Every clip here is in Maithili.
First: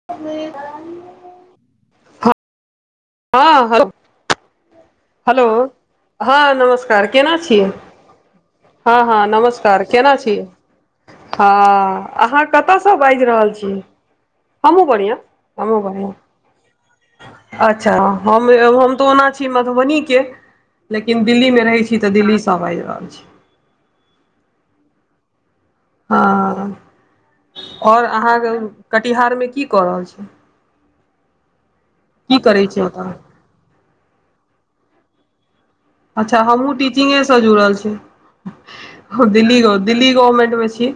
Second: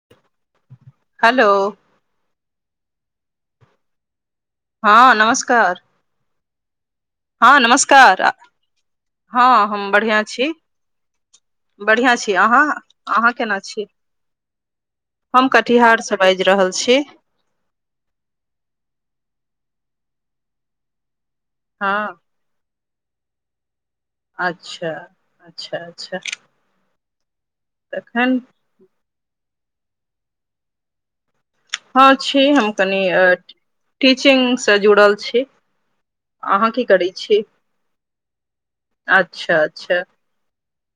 [unintelligible] हेलो हँ हँ हँ नमस्कार हँ नमस्कार केना छियै कर हँ हँ नमस्कार केना छियै हँ बढ़िआँ छी अहाँ कतयसँ बाज अहाँ रहल केना छी हमहू बढ़िआ हम हमू कटिहारसँ बाजि रहल छी बढ़िआ अच्छा हम हम त ओना छी मधुबनी के लेकिन दिल्ली मे रहै छी तऽ हँ दिल्ली सब आज रहल छी अच्छा अच्छा अच्छा हं ओर तखन अहाँके कटिहारमे की कऽ रहल छी हं की छी करै हम कनि ओतऽ टिचिंग स जुड़ल छी अच्छा अहाँ हमहु की करै टीचिंगेसँ छी जुड़ल छी दिल्ली अच्छा अच्छा दिल्ली गवर्नमेंटमे छी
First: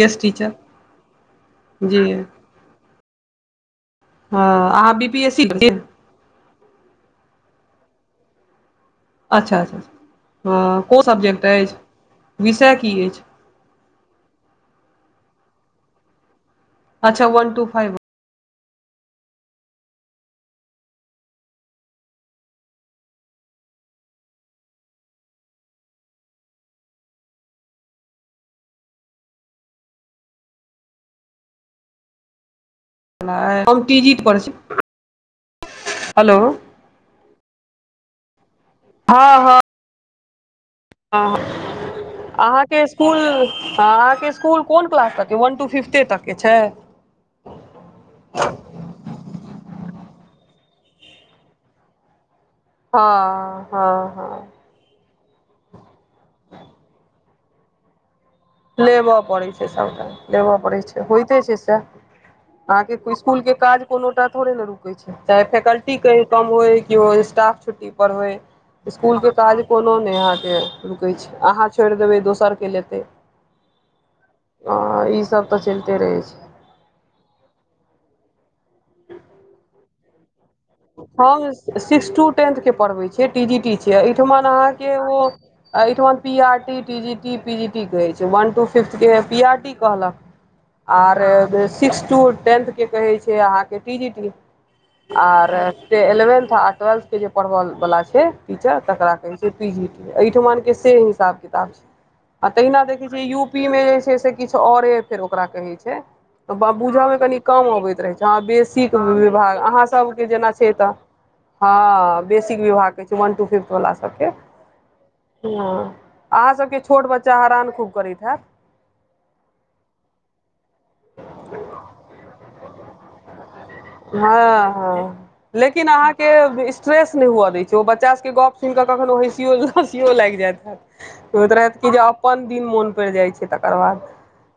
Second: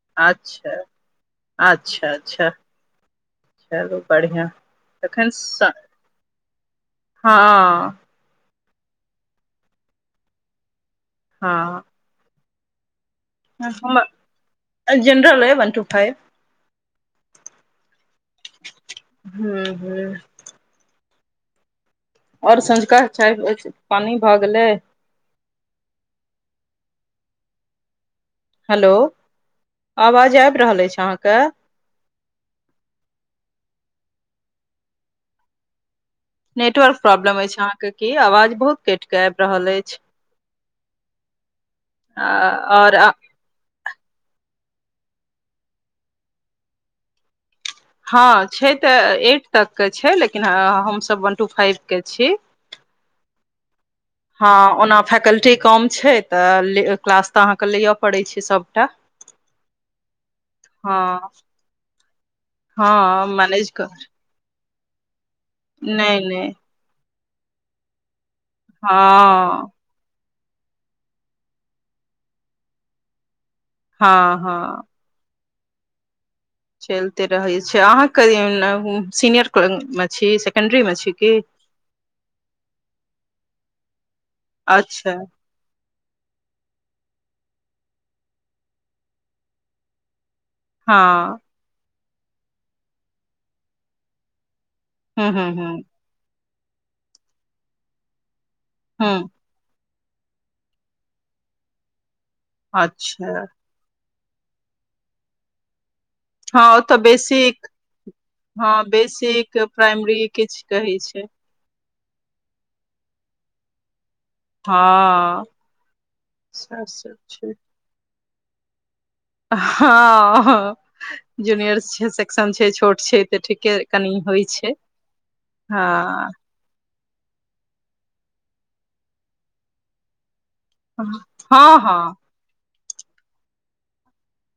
गेस्ट टीचर अच्छा अच्छा जी अच्छा चलु बढ़िआ हँ अहाँ बी पी तखन एस सी स हँ अच्छा अच्छा क सब्जेक्ट एछ हँ विषय की एछ जनरल वन टू फाइव अच्छा वन टू फाइव हूँ हूँ और संंझका चाय पानी भए गेलै हेलो आवाज आब रहल एछ अहाँके हम पी जै छी हेलो [unintelligible] नेटवर्क प्रॉब्लम अछि अहाँके कि आवाज बहुत कटिक हँ आब हँ रहल अछि अहाँके आओर इस्कुल हा अहाँ के इसकुल कोन क्लास तक के वन टू फिफ्थे तक के छै हँ छै तऽ एट तक के छै लेकिन हमसभ वन टू फाइव के छी हँ हँ हँ हँ ओना फैकल्टी कम छै तऽ क्लास तऽ अहाँके लेयए पड़ै छै सब लेब पड़ै छै सावटा लेब पड़ै हँ छै होयते छै से अहाँके हँ इसकुल के मैनेज काज कर कोनो टा थोड़े ने रुकै छै चाहे फैकल्टी नहि कही कम नहि होइ केओ स्टाफ छुट्टी पर होइ इसकुलके काज हँ कोनो नहि अहाँके रुकैत छै अहाँ छोड़ि देबै दोसरके लेतै हँ हँ ईसभ तऽ चलिते रहै छै चलिते रहैत छै अहाँ करीयौने सीनियर मे छी सेकेंडरी मे छी की हम सिक्सथ टू टेंथ के पढ़बैत छियै टी जी टी छै एहिठमन अहाँके अच्छा ओ एहिठमन P RT T G T P G T कहे छै वन टू फिफ्थ के पी आर टी कहलक आर हँ सिक्स टू टेन्थ के कहै छै अहाँके टी जी टी हू हू हू एलेंवेंथ आ ट्वेल्थ के जे पढ़ब वाला छै टीचर तकरा हूँ कह प एहिठुमन के से हिसाब किताब छै आ तहिना देखै छै अच्छा यू पी मे जे छै से किछु औरे फेर ओकरा कहै छै हँ ओतऽ बुझयमे कनि बेसिक कम अबैत रहैत छै अह हँ बेसीके बेसिक विभाग अहाँसभ प्राइमरी जेना किछ छैत कहै छै हां वेसी छै वन टू फिफ्थ वाला सबके हँ ह अहाँ सबके सएह छोट सब बच्चा छै हरान खूब करैत हैत हँ जूनियर छै सेक्शन छै छोट छै तऽ ठीके कनि होइ हँ छै हँ लेकिन हँ अहाँके स्ट्रेस नै हुअ दै छै ओ बच्चा सबके गप सुनि कऽ कखनों हँसियो हँसियो लागि जाइत हैत होइत रहैत हँ कि जे हँ अपन दिन मोन पड़ि जाइ छै तकर बाद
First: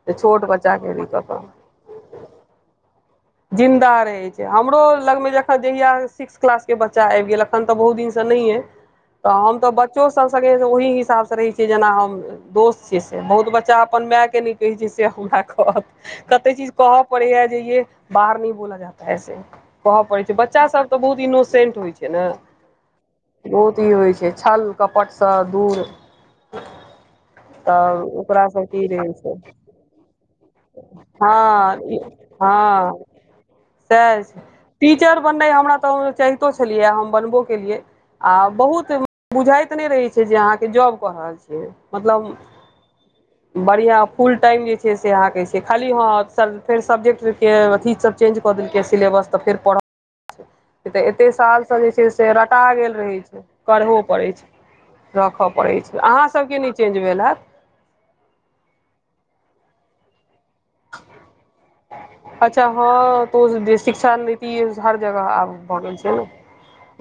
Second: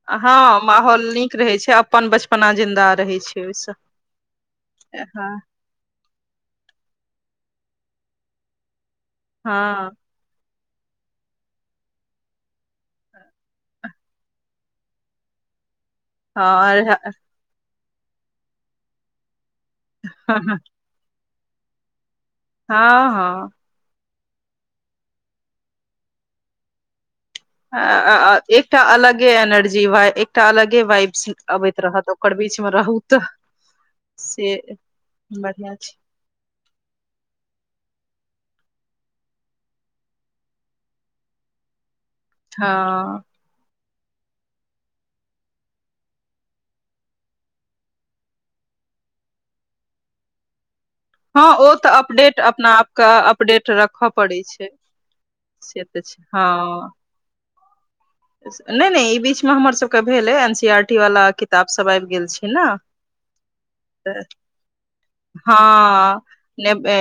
जे हँ छोट बच्चाके माहौल दिक्कत नीक रहै छै अपन बचपना जिंदा रहे छै ओहिसँ जिन्दा रहैत छै हमरो हँ लगमे हँ जखन जहिया सिक्स क्लास के बच्चा आइब गेल अखन त बहुत दिन से नहिए त हम त हँ बच्चो से सब संगे ओहि हिसाब से रहै छियै जेना हम दोस्त छैय से बहुत बच्चा अपन मायके नहि कहैत छै से हमरा कहत कते चीज कहऽ पड़ै य जे ये बाहर नी बोला जाता है ऐसे कहऽ पड़ै छै बच्चा सब तऽ बहुत इनोसेंट होइ छै ने हँ हँ अथी होइ छै छल कपटसँ दूर तऽ ओकरा एकटा सबके ई रहै अलगे छै एनर्जी एकटा अलगे वइब्स अबैत हँ रहत ओकर बीच मे हँ रहु सएह छै टीचर बननाइ बढ़िया हमरा छै तऽ चाहितो छलियै हम बनबो केलियै आ बहुत बुझाइत नहि रहैत छै जे अहाँके जॉब कऽ रहल छियै मतलब हँ बढ़िआँ फुल टाइम जे छै से अहाँकेँ से खाली हँ फेर सब्जेक्टके अथी सब चेंज कऽ देलकै सिलेबस तऽ फेर पढ़ कि तऽ एतेक हँ ओ सालसँ तऽ जे छै से अपडेट रटा अपना गेल आपके रहै छै अपडेट करबो रखऽ पड़ैत पड़ै छै रखय से पड़ैत छै तऽ अहाँसभके नहि हँ चेंज भेल हैत नहि नहि ई बीच मे हमर सबके भेलै अच्छा हँ तो जे शिक्षा तऽ नीति हर जगह आब भ गेल छै हँ ने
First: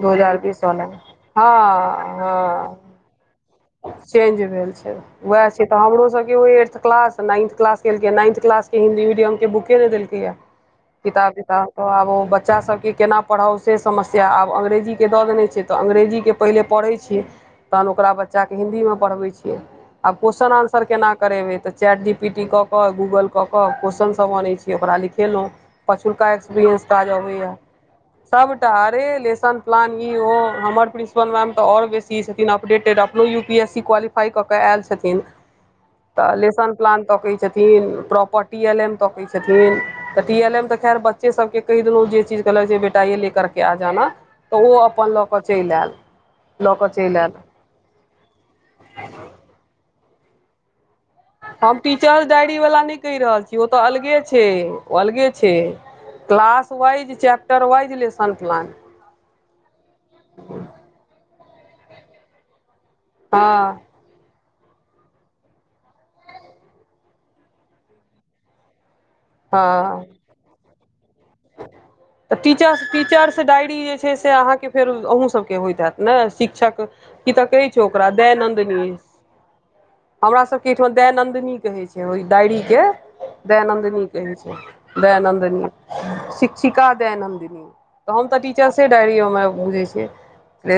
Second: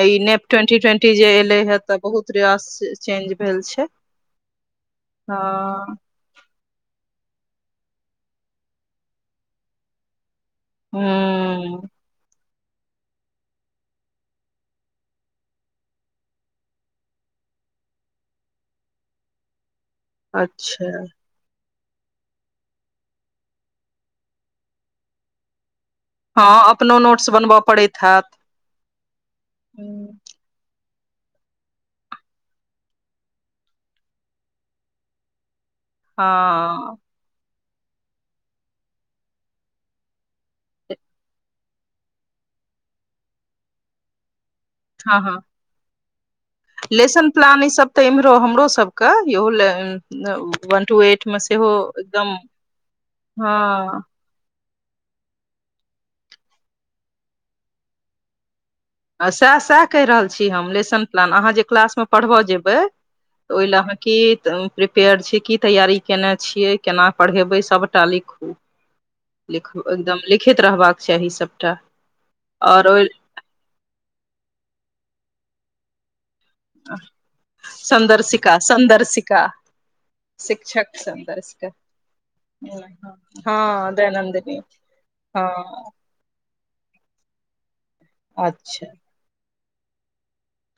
दू ई हजार नेप बीस ट्वेंटी वला में ट्वेंटी जे हँ एले हे तऽ बहुत हँ रास चेंज भेल छैय चेंज भेल छै उहे छै तऽ हमरो सबके किओ एत्थ क्लास नाइन्थ क्लस केलकै नाइन्थ क्लास के हिन्दी मीडियम के बुके नहि देलकैए किताब तिताब ह आब ओ बच् बच्चा सबके केना पढ़ाउ से समस्या आब अंग्रेजीके दऽ देने छै तऽ अङ्ंग्रेजीके पहिले पढ़ै छियै तहन ओकरा बच्चाके हिन्दीमे पढ़बैत छियै आब क्वेेश्चन आन्सर अच्छा केना करेबै त चैट डी पी टी कऽ कऽ गूगल कऽ कऽ क्वेशचन सब अनै छिय ओकरा लिखेलहुँ पछुलका हँ एक्सपीरियंस अपनो काज नोट्स अबै या बनबऽ पड़ैत हैत सब त हरे लेसन हूँ प्लान ई हो हमर प्रिंसिपल मैम तऽ ओर बेसी छथिन अपडेटेड अपन U P S C qualify क क आयल छथिन त लन हँ प्लान छथिन प्रॉपर्टी एल एन क कै छथिन तऽ टी एल ए मे त खैर बच्चे सबके कहि देलहुँ जे चीज कहलक जे बेटा ये ले करके आ जाना तऽ ओ अपन हँ लऽ हँ कऽ चलि आयल लऽ कऽ चलि एल मरो हमरो सब के इहो वन टू एट मे सेहो हम टीचर्स एकदम डायरी वला नै कहि रहल छी ओ तऽ हँ अलगे छै ओ अलगे छय class wise chapter wise lesson plan सएह सएह कहि रहल छी हम लेसन प्लान आहाँ जे क्लासमे पढ़बय जेबै हँ त ओहि ले आहाँ की प्रिपेयर छी की तैयारी केने छियै केना पढ़ेबै सबटा लिख हँ लिखू एकदम लिखित रहबाक चाही सब तऽ टी टीचर्स डायरी जे छै से अहाँके फेर अहू सबके होइत हत न शिक्षक की तऽ कहै छौ ओकरा संदर्शिका दयानन्दनी संदर्शिका हमरा सभके एहिठमा शिक्षक दयानन्दिन संदर्शिका कहै छै ओहि डायरीके हँ दयानन्दिन कहै दैनन्दिनी छय दयनन्दनी हँ शिक्षिका दैन हमदिन तऽ हम तऽ टीचर्से अच्छा डायरी ओहिमे बुझैत छियै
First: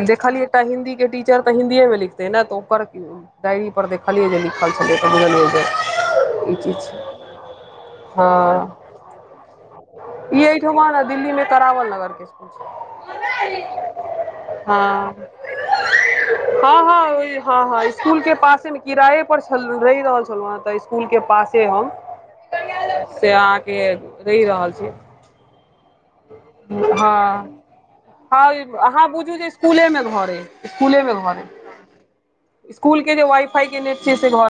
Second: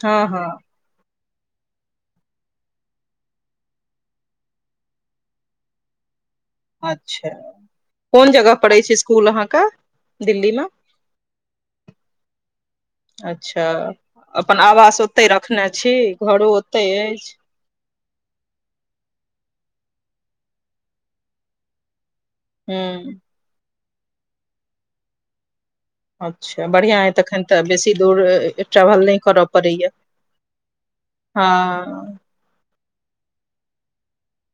हँ देखली हँ एकटा हिंन्दी के टीचर त हिन्दीए मे लिख ने तऽ ऊपर डायरी पर देखलियै जे लिखल छल तऽ बुझलियै ज अच्छा कोन जगह पड़ै छै इसकुल अहाँके इ दिल्ली मे एहिठमा ने दिल्लीमे करावल नगरके अच्छा अपन आवास ओते रखने छी घरो ओत अछि हं हं स्कूल के पासे मे किराये पर रहि रहल छलौ ह ते स्कूल के पासे हम हूँ से अहाँके रही रहल छी अच्छा हँ बढ़िआँ अइ तखन तऽ बेसी दूर हँ ट्रेवल अहाँ नहि बुझू करय जे इसकुले पड़ैया मे घर स्कूले मे घुरे हँ स्कूल के जे वाईफाई के नेट छै घु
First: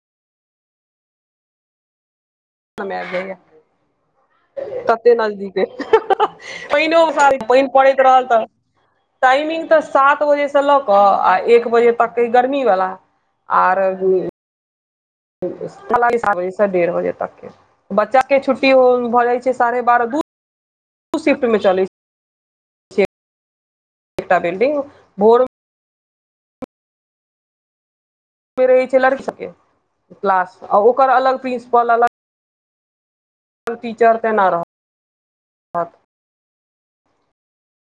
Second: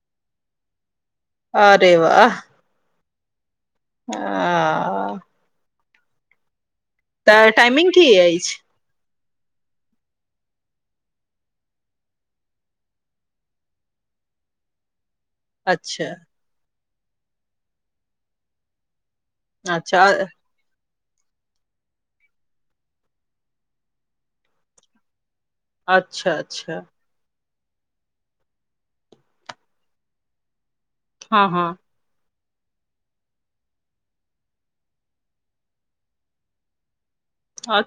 अरे बाह [unintelligible] हं कते नजदीक पानो साल तऽ पान टाइमिंग पड़ैत की रहल तऽ अछि टाइमिंग त सात बजेसँ लऽ कऽ आ एक बजे तके ई गर्मी वला ओर भी अच्छा सात बजे से डेढ़ बजे तक के बच्चा के छुट्टी भऽ जाइ छै साढ़े बारह अच्छा दू दू सिफ्ट में चलैत छै टा बिल्डिंग बोर अच्छा अच्छा रहै छै लड़क के क्लास ओकर अलग हँ हँ प्रिंसिपल अलग टीचर तेना रह अ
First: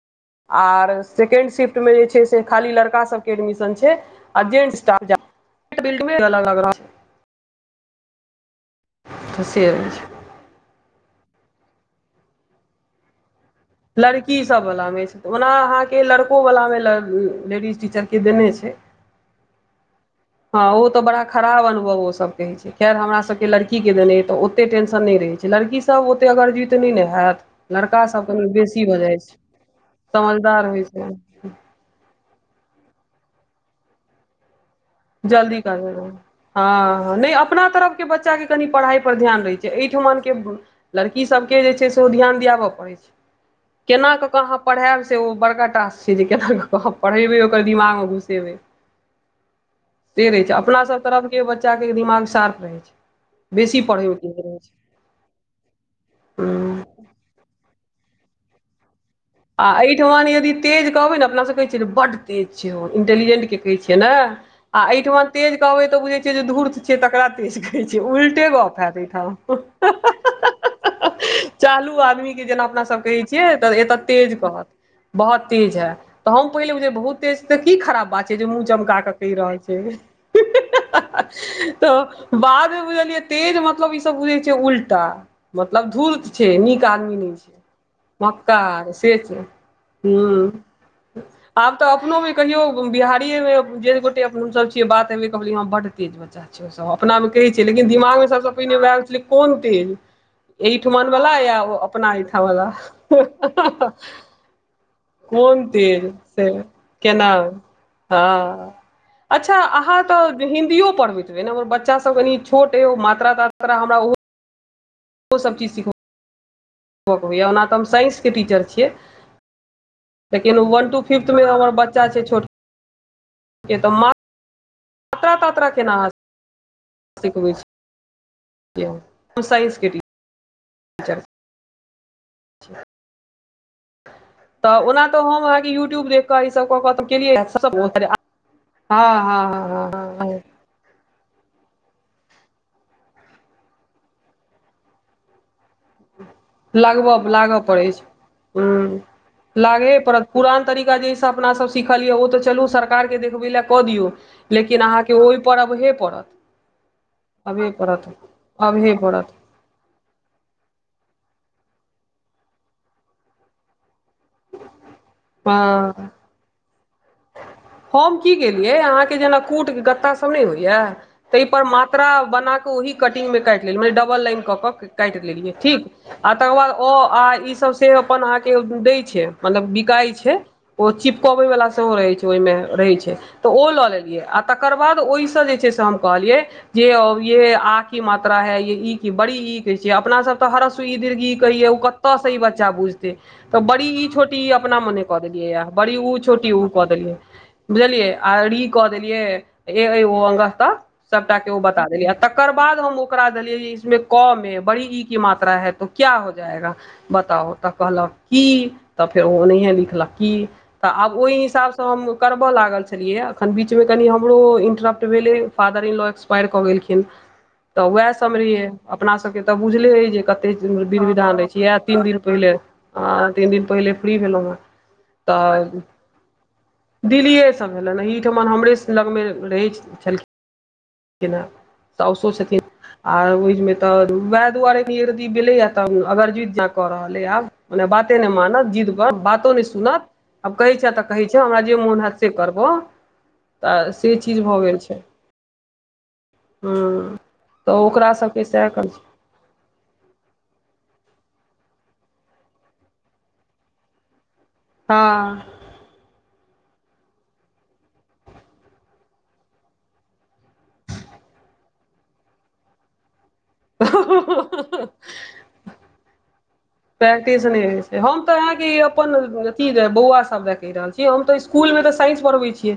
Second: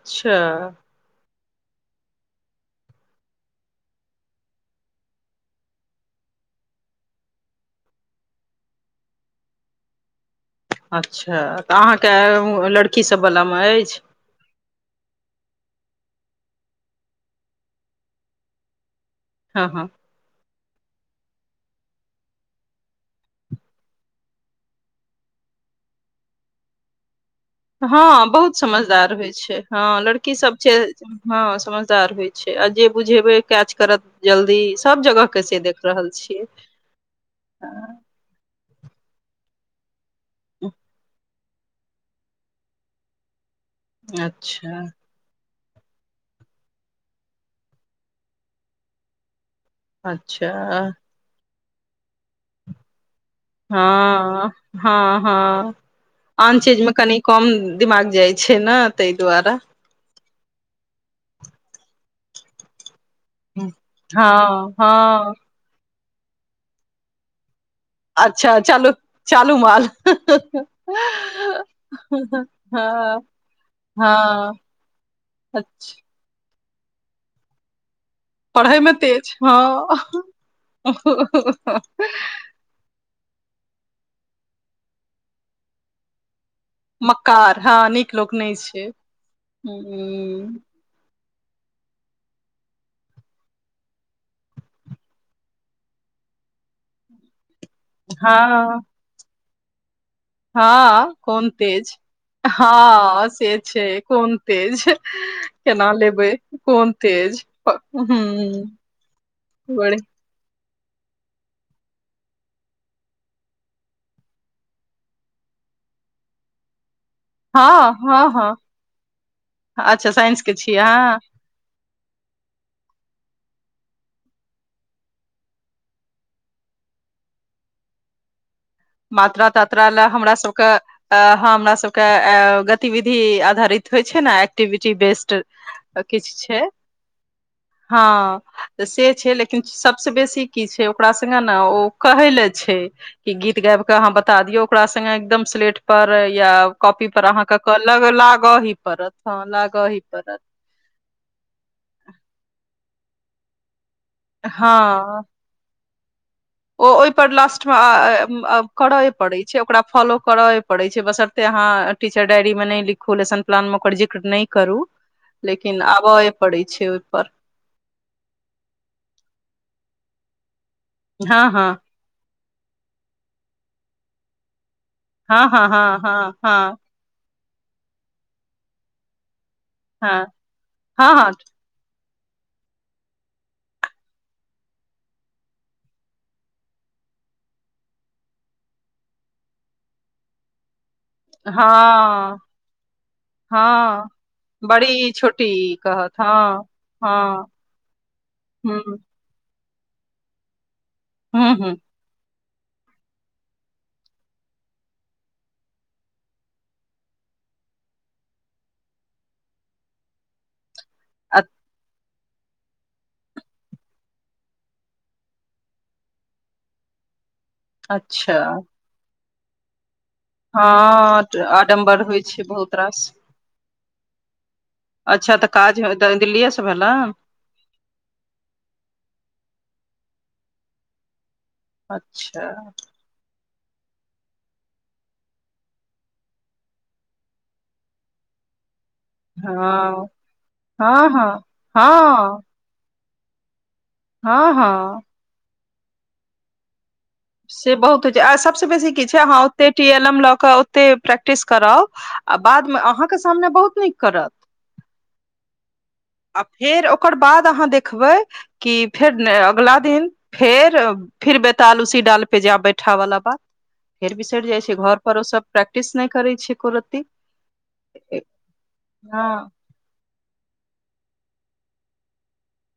आर सेकेंड शिफ्ट में जे छै से खाली लड़का सब के एडमिशन छै आ जेंट्स स्टा [unintelligible] तस छै अच्छा तऽ अहाँके लड़की सब वलामे अछि लड़की सब वलामे ओना अहाँके लड़को वलामे लेडीज टीचरके देने छै हँ हँ हँ ओ तऽ बड़ा खराब अनुभव ओ सब कहै छै खैर हमरासभके लड़कीकेँ देनेइ तऽ ओते टेंशन नहि रहैत छै लड़कीसभ ओतेक अगर जुत नहि ने हैत लड़का सब हँ कनि बहुत बेसी भऽ समझदार जाइ होइ छै हँ लड़की सब छै समझदार होइ हँ समझ समझदार होइ छै आ जे बुझेबै केच करत जल्दी सब जगह के से जल्दी देख कर रहल छियै हँ नई अपना तरफ अ- के बच्चा के कनि पढ़ाई पर ध्यान दे छै एहिठमन के लड़की सब केना कऽ कऽ अहाँ अच्छा पढ़ायब ओ बड़का टासक छै जे केना क पढ़ेबै ओकर दिमाग मे घुसेबै से रहै अच्छा छै अपनासभ तरफके बच्चाके दिमाग शार्प होइ छै बेसी पढ़ैमे तेज हँ रहैत छै हँ हँ आन चीज हँ मे कनी कम दिमाग जाइ छै ने तई दुआरे आ एहिठमन यदि तेज कहबै ने अपनासब कहैत छियै बड तेज छैय इन्टेलिजेंट छ हँ नेठ हँ तेज कहबे त बुझे छ जे धूत छै तकरा तेज उल्टे अच्छा गप चालू हैत ऐही चालू माल ठाम [inaudible] चालू आदमी के जेना अपना सब कहै हँ छियै तऽ एतऽ तेज हँ कहत बहुत तेज है अच्छा तऽ हम पहिले बुझयै बहुत तेज त की खराब बात छैय जे मुँह पढ़यमे चमका के कहि तेज रहल छैय। हँ त बादमे बुझलियै तेज मतलब ई सब बुझै छैय उल्टा मतलब धूर्त छैय नीक आदमी नहि छैय मक्कार हँ नीक लोक नहि छै मक्कार से छैय। हूँ आब तऽ अपनो मे कहियो बिहारीये मे जे गोटे अपनो सब छिय बात हेबे कहलै हम बड तेज बच्चा छै ओ सभ अपनामे कहै छै लेकिन दिमाग मे सभ सँ पहिने हँ आयल छलै कोन तेज हँ एहिठमनवला कोन या तेज अपना एहिठामवला हँ से छै कोन तेज कोन केना तेज लेबै से कोन केना तेज हं हँ अच्छा अहाँक हिन्दीयो पढ़बैत रहै न हमर बच्चासब कनि छोट ए ओ मात्रा तात्रा हमरा ओ ओ सब चीज सीखू ओ हमी [unintelligible] लिन हँ हँ हँ अच्छा साइंस के छियै टू अहाँ फिफ्थ हमरच [inaudible] छै छोट तऽ [inaudible] त त केना [inaudible] देखबै छै मात्रा तात्रा साइंसके लए हमरा सबके अ टीचर हमरा सबके अ छियै, गतिविधि आधारित होय छै ने तऽ एक्टिविटी ओना तऽ बेस्ड हम अहाँके यूट्यूब देख किछु कऽ छै ईसभ कऽ कऽ तऽ हँ केलियै तऽ हँ से छै हँ लेकिन हँ हँ सबस हँ बेसी की छै ओकरा संगे न ओ कहै ले छै कि गीत गाबि कऽ ह बता दियौ ओकरा संगे एकदम सलेट पर या कॉपी लगबऽ पर लागऽ अहाँके पड़ै छै लागऽ ही पड़त ह लागऽ ही पड़त [inaudible] हँ परहब हे पड़त ओ ओहि पर लास्ट अबहे आ पड़त आ म अबहे करए पड़त पड़ैत ओकरा फॉलो करैए पड़ै छै बसरते अहाँ टीचर डायरी मे नहि लिखु लेसन प्लान मे ओकर जे नहि करू लेकिन हँ आबए पड़ै छै हम की केलियै अहाँके जेना कूट गत्ता सभ नहि होइया हँ ताहिपर हँ मात मात्रा बना कऽ ओहि कटिंगमे काटि लेली मने डबल लाइन कऽ कऽ काटि हँ लेलियै हँ ठीक हँ हँ आ तकर बाद हँ अ आ ई सब से अपन अहाँ के दय छै मतलब काय हँ छै ओ हँ चिपकबै वाला सब रह छै ओहि रहै छै तऽ ओ लऽ लेलियै आ तकर बाद ओहिसँ जे छै से हम कहलियै जे अबियै आ ही मात्रा है ये ई की बड़ी ई के छै अपना सब तऽ हरस दिर्घी हँ कहिय ओ कतऽ से ई हँ बच्चा बुझतै तऽ बड़ी हँ ई छोटी इ अपना मने बड़ी कऽ देलियै या छोटी बड़ी ऊ कहत छोट हँ उ क देने हँ बुझलियै ऋकऽ हूँ देलियै सबटा के हूँ ओ हूँ बता देलियै त तकर बाद हम ओकरा देलियै इसमे क मे बड़ी ई की मात्रा है तो क्या हो जाएगा बताउ तऽ कहलक की तऽ फेर ओनेहे लिखलक की तऽ आब ओहि अ हिसाब तऽ हम करबऽ लागल छलियै एखन बीच में कनि हमरो इन्टरप्ट भेलै फादर इन लॉ एक्सपायर कऽ गेलखि तऽ उएह अच्छा सम रहि अपना सबके तऽ बुझले है जे कतै ते दिन हँ विधान दै छी इएह आडम्बर तीन दिन होइ छै पहिले बहुत रास आ तीन दिन पहिले फ्री भेलहुँ हे अच्छा तऽ काज दिल दिल्ली सँ दिल्लीए सभ भेल एहिठमा हमरे लगमे रह छलखिन केना साउसो अच्छा छथिन आ ओहि में तऽ वहै दुआरे यदि भेलेए तऽ अगर जुत कऽ रहले आब ओने बाते नै मानत जींद बातो नहि सुनत हँ आब कहै छ तऽ हँ कहै हँ छ हमरा जे मन हैत से हँ करबो तऽ से चीज हँ भऽ गेल हँ छै हं से बहुत होइत छै आ स भस बेसी की छै अहाँ ओ ओते टी एल एम लऽ के ओते प्रैक्टिस कराउ आ बाद में अहाँ के सामने बहुत नीक करत हाँ आ फेर ओकर बाद आहाँ देखबै की फेर अगला दीन फेर फिर बैताल उसी डाल पे जा बैठा वला बात फेर हँ बिसरि जाइ छै घर पर सब प्रैक्टिस नै करै छै एको रती प्रैक्टिस नै होई छै हम तऽ अहा के अपन हँ बौआ सब कहि रहल छीयै हम तऽ स्कुल मे तऽ साइंस पढ़बै छियै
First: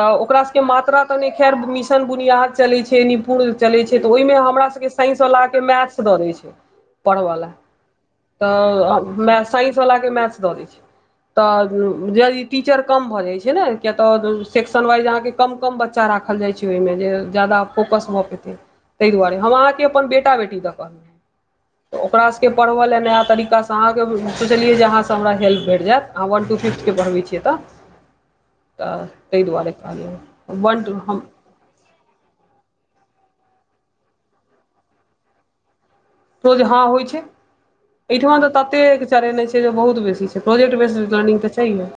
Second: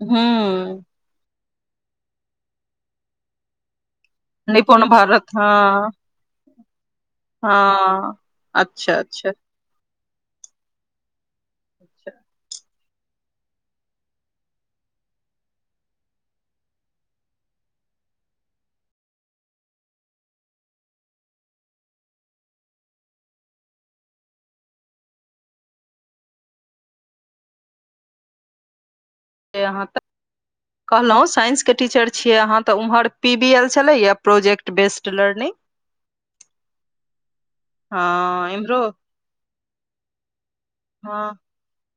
तऽ ओकरा सब के हूँ मात्रा खन खैर मिशन बुनियाद चलै छै निपुर चलै छै तऽ ओहि में हमरा निपुण सबके साइंस भारत वाला हँ के मैथ्स दऽ दै छै पढ़बै लेल हँ अच्छा अच्छा तऽ साइंस वाला के मैथ दऽ दै छै तऽ अच्छा यदि टि टीचर कम भऽ जाइ छै ने किए तऽ सेक्शन वाइज अहाँ के कम कम बच्चा राखल जाइ छय ओहि में जे जादा फोकस भऽ पेतै तहि दुआरे हम अहाँ के अपन बेटा बेटी तऽ कहलहुँ ओकरा सब के पढ़ब ल लऽ ओहा तरीका से अहाँ के सोचलियै जे अहाँ सँ हमरा हेल्प भैट जात अहाँ वन टू फिफ्थ के पढ़बै छियै तऽ तऽ तहि दुआरे अहाँ तऽ कहलौ हैं वन टू कहलहुँ साइंस के टीचर छियै हम तऽ उम्हर पी वी एल छलैया प्रोजेक्ट बेस्ड लर्निंग होज जे हँ होइ छै एहिठाम तऽ हँ इम्हरो तते एक चर नहि छै जे बहुत बेसी छै प्रोजेक्ट बेस्ट हँ लर्निंग तऽ तहिए